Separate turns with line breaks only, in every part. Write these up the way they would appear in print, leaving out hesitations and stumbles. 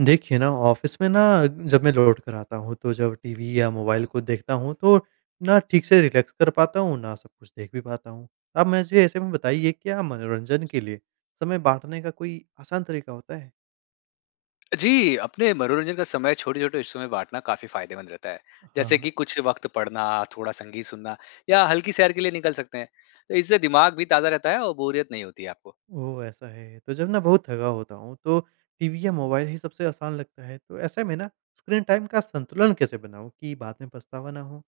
देखिए ना ऑफिस में ना, जब मैं लौट कर आता हूँ तो जब टीवी या मोबाइल को देखता हूँ तो ना ठीक से रिलैक्स कर पाता हूँ ना सब कुछ देख भी पाता हूँ। आप मुझे ऐसे में बताइए क्या मनोरंजन के लिए समय बांटने का कोई आसान तरीका होता है?
जी, अपने मनोरंजन का समय छोटे-छोटे हिस्सों में बाँटना काफ़ी फ़ायदेमंद रहता है। जैसे
हाँ।
कि कुछ वक़्त पढ़ना, थोड़ा संगीत सुनना या हल्की सैर के लिए निकल सकते हैं। तो इससे दिमाग भी ताज़ा रहता है और बोरियत नहीं होती है आपको।
ओ ऐसा है, तो जब ना बहुत थका होता हूँ तो टीवी या मोबाइल ही सबसे आसान लगता है, तो ऐसे में ना स्क्रीन टाइम का संतुलन कैसे बनाऊँ कि बाद में पछतावा ना हो?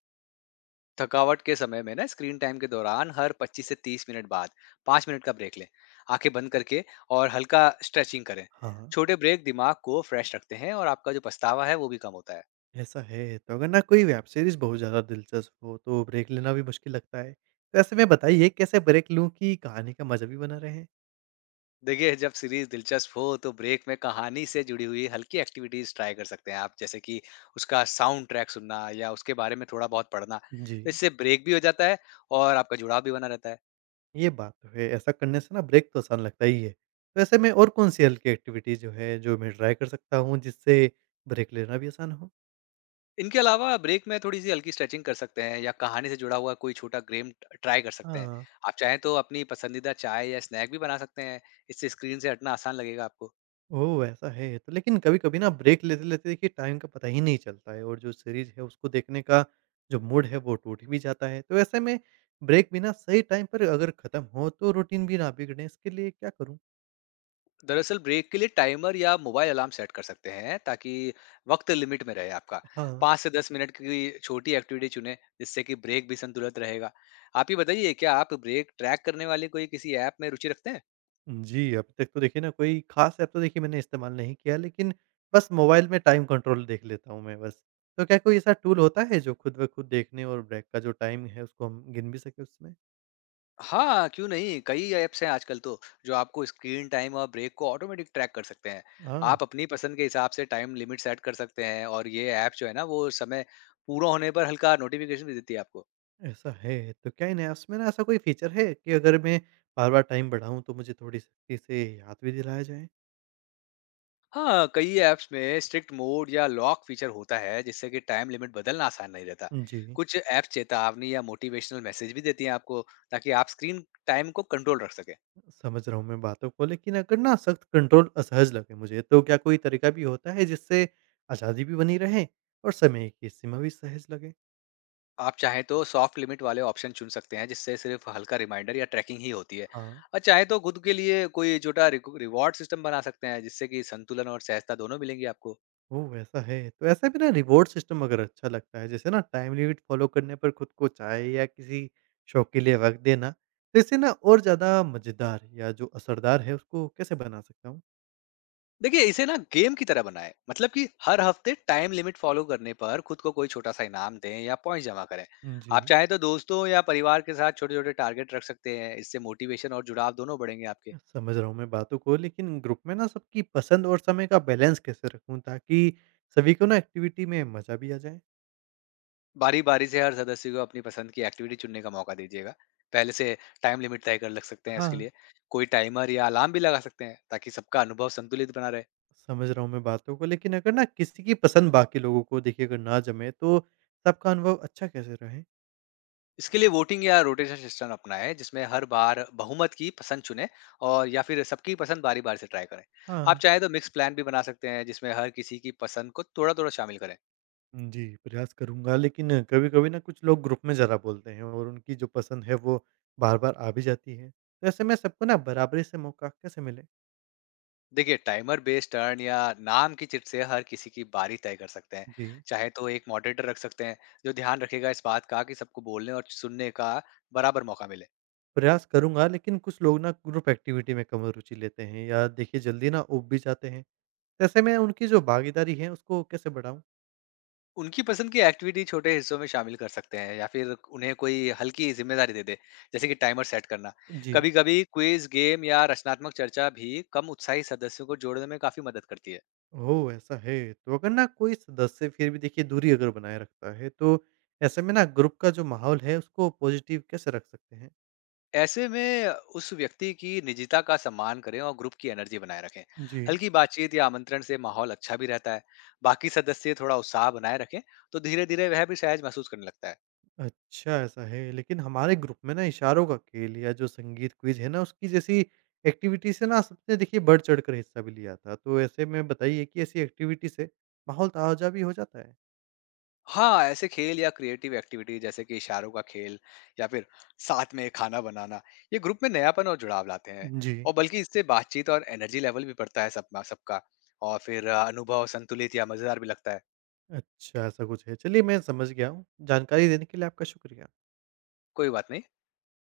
थकावट के समय में ना स्क्रीन टाइम के दौरान हर 25 से 30 मिनट बाद 5 मिनट का ब्रेक लें। आँखें बंद करके और हल्का स्ट्रेचिंग करें।
हाँ।
छोटे ब्रेक दिमाग को फ्रेश रखते हैं और आपका जो पछतावा है वो भी कम होता है।
ऐसा है। तो अगर ना कोई वेब सीरीज़ बहुत ज़्यादा दिलचस्प हो तो ब्रेक लेना भी मुश्किल लगता है। तो ऐसे में बताइए कैसे ब्रेक लूँ कि कहानी का मज़ा भी बना रहे?
देखिए जब सीरीज दिलचस्प हो तो ब्रेक में कहानी से जुड़ी हुई हल्की एक्टिविटीज ट्राई कर सकते हैं आप। जैसे कि उसका साउंड ट्रैक सुनना या उसके बारे में थोड़ा बहुत पढ़ना।
जी।
तो इससे ब्रेक भी हो जाता है और आपका जुड़ाव भी बना रहता है।
ये बात तो है, ऐसा करने से ना ब्रेक तो आसान लगता ही है। तो ऐसे में और कौन-सी हल्की एक्टिविटी जो है, जो मैं ट्राई कर सकता हूँ जिससे ब्रेक लेना भी आसान हो?
इनके अलावा ब्रेक में थोड़ी सी हल्की स्ट्रेचिंग कर सकते हैं या कहानी से जुड़ा हुआ कोई छोटा गेम ट्राई कर सकते हैं।
हाँ।
आप चाहें तो अपनी पसंदीदा चाय या स्नैक भी बना सकते हैं। इससे स्क्रीन से हटना आसान लगेगा आपको।
ओह! ऐसा है। तो लेकिन कभी-कभी ना ब्रेक लेते-लेते देखिए टाइम का पता ही नहीं चलता है और जो सीरीज़ है उसको देखने का जो मूड है वो टूट भी जाता है। तो ऐसे में ब्रेक भी ना सही टाइम पर अगर ख़त्म हो तो रूटीन भी ना बिगड़े, इसके लिए क्या करूँ?
दरअसल ब्रेक के लिए टाइमर या मोबाइल अलार्म सेट कर सकते हैं ताकि वक्त लिमिट में रहे आपका।
हाँ।
पाँच से दस मिनट की छोटी एक्टिविटी चुने जिससे कि ब्रेक भी संतुलित रहेगा। आप ही बताइए, क्या आप ब्रेक ट्रैक करने वाले कोई किसी ऐप में रुचि रखते हैं?
जी, अभी तक तो देखिए ना कोई ख़ास ऐप तो देखिए मैंने इस्तेमाल नहीं किया, लेकिन बस मोबाइल में टाइम कंट्रोल देख लेता हूँ मैं बस। तो क्या कोई ऐसा टूल होता है जो खुद ब खुद देखने और ब्रेक का जो टाइम है उसको हम गिन भी सकें उसमें?
हाँ, क्यों नहीं, कई ऐप्स हैं आजकल तो, जो आपको स्क्रीन टाइम और ब्रेक को ऑटोमेटिक ट्रैक कर सकते हैं।
हाँ।
आप अपनी पसंद के हिसाब से टाइम लिमिट सेट कर सकते हैं और ये ऐप जो है ना, वो समय पूरा होने पर हल्का नोटिफिकेशन भी देती है आपको।
ऐसा है, तो क्या इन ऐप्स में ना ऐसा कोई फ़ीचर है कि अगर मैं बार-बार टाइम बढ़ाऊँ तो मुझे थोड़ी सख्ती से याद भी दिलाया जाए?
हाँ, कई ऐप्स में स्ट्रिक्ट मोड या लॉक फीचर होता है जिससे कि टाइम लिमिट बदलना आसान नहीं रहता।
जी।
कुछ ऐप्स चेतावनी या मोटिवेशनल मैसेज भी देती हैं आपको, ताकि आप स्क्रीन टाइम को कंट्रोल रख सकें।
समझ रहा हूँ मैं बातों को, लेकिन अगर ना सख्त कंट्रोल असहज लगे मुझे तो क्या कोई तरीका भी होता है जिससे आज़ादी भी बनी रहे और समय की सीमा भी सहज लगे?
आप चाहें तो सॉफ्ट लिमिट वाले ऑप्शन चुन सकते हैं जिससे सिर्फ हल्का रिमाइंडर या ट्रैकिंग ही होती है।
हाँ।
और चाहे तो खुद के लिए कोई छोटा रिवॉर्ड सिस्टम बना सकते हैं जिससे कि संतुलन और सहजता दोनों मिलेंगी आपको।
ओह! ऐसा है, तो ऐसे में ना रिवॉर्ड सिस्टम अगर अच्छा लगता है जैसे ना टाइम लिमिट फ़ॉलो करने पर खुद को चाय या किसी शौक के लिए वक़्त देना, तो इससे ना और ज़्यादा मज़ेदार या जो असरदार है उसको कैसे बना सकता हूँ?
देखिए, इसे ना गेम की तरह बनाएं। मतलब कि हर हफ्ते टाइम लिमिट फॉलो करने पर खुद को कोई छोटा सा इनाम दें या पॉइंट जमा करें।
जी,
आप चाहे तो दोस्तों या परिवार के साथ छोटे छोटे टारगेट रख सकते हैं। इससे मोटिवेशन और जुड़ाव दोनों बढ़ेंगे आपके।
समझ रहा हूँ मैं बातों को, लेकिन ग्रुप में ना सबकी पसंद और समय का बैलेंस कैसे रखूँ ताकि सभी को ना एक्टिविटी में मज़ा भी आ जाए?
बारी बारी से हर सदस्य को अपनी पसंद की एक्टिविटी चुनने का मौका दीजिएगा। पहले से टाइम लिमिट तय कर लग सकते हैं
हाँ।
इसके लिए। कोई टाइमर या अलार्म भी लगा सकते हैं ताकि सबका अनुभव संतुलित बना रहे।
समझ रहा हूँ मैं बातों को, लेकिन अगर ना किसी की पसंद बाकी लोगों को देखिए अगर ना जमे तो सबका अनुभव अच्छा कैसे रहे?
इसके लिए वोटिंग या रोटेशन सिस्टम अपनाएं जिसमें हर बार बहुमत की पसंद चुने, और या फिर सबकी पसंद बारी बारी से ट्राई करें। आप
हाँ।
चाहें तो मिक्स प्लान भी बना सकते हैं जिसमें हर किसी की पसंद को थोड़ा थोड़ा शामिल करें।
जी, प्रयास करूँगा, लेकिन कभी-कभी ना कुछ लोग ग्रुप में ज़्यादा बोलते हैं और उनकी जो पसंद है वो बार-बार आ भी जाती है। तो ऐसे में सबको ना बराबरी से मौका कैसे मिले?
देखिए, टाइमर बेस्ड टर्न या नाम की चिट से हर किसी की बारी तय कर सकते हैं।
जी।
चाहे तो एक मॉडरेटर रख सकते हैं जो ध्यान रखेगा इस बात का कि सबको बोलने और सुनने का बराबर मौका मिले।
प्रयास करूँगा, लेकिन कुछ लोग ना ग्रुप एक्टिविटी में कम रुचि लेते हैं या देखिए जल्दी ना ऊब भी जाते हैं। ऐसे में उनकी जो भागीदारी है उसको कैसे बढ़ाऊँ?
उनकी पसंद की एक्टिविटी छोटे हिस्सों में शामिल कर सकते हैं, या फिर उन्हें कोई हल्की जिम्मेदारी दे दे, जैसे कि टाइमर सेट करना।
जी।
कभी कभी क्विज गेम या रचनात्मक चर्चा भी कम उत्साही सदस्यों को जोड़ने में काफी मदद करती है।
ओह! ऐसा है। तो अगर ना कोई सदस्य फिर भी देखिए दूरी अगर बनाए रखता है, तो ऐसे में ना ग्रुप का जो माहौल है उसको पॉज़िटिव कैसे रख सकते हैं?
ऐसे में उस व्यक्ति की निजता का सम्मान करें और ग्रुप की एनर्जी बनाए रखें।
जी।
हल्की बातचीत या आमंत्रण से माहौल अच्छा भी रहता है। बाकी सदस्य थोड़ा उत्साह बनाए रखें तो धीरे धीरे वह भी सहज महसूस करने लगता है।
अच्छा, ऐसा है। लेकिन हमारे ग्रुप में ना इशारों का खेल या जो संगीत क्विज़ है ना, उसकी जैसी एक्टिविटी से ना सबने देखिए बढ़-चढ़ कर हिस्सा भी लिया था। तो ऐसे में बताइए कि ऐसी एक्टिविटी से माहौल ताज़ा भी हो जाता है?
हाँ, ऐसे खेल या क्रिएटिव एक्टिविटी, जैसे कि इशारों का खेल या फिर साथ में खाना बनाना, ये ग्रुप में नयापन और जुड़ाव लाते हैं।
जी।
और बल्कि इससे बातचीत और एनर्जी लेवल भी बढ़ता है सब सबका। और फिर अनुभव संतुलित या मज़ेदार भी लगता है।
अच्छा, ऐसा कुछ है। चलिए मैं समझ गया हूँ। जानकारी देने के लिए आपका शुक्रिया।
कोई बात नहीं।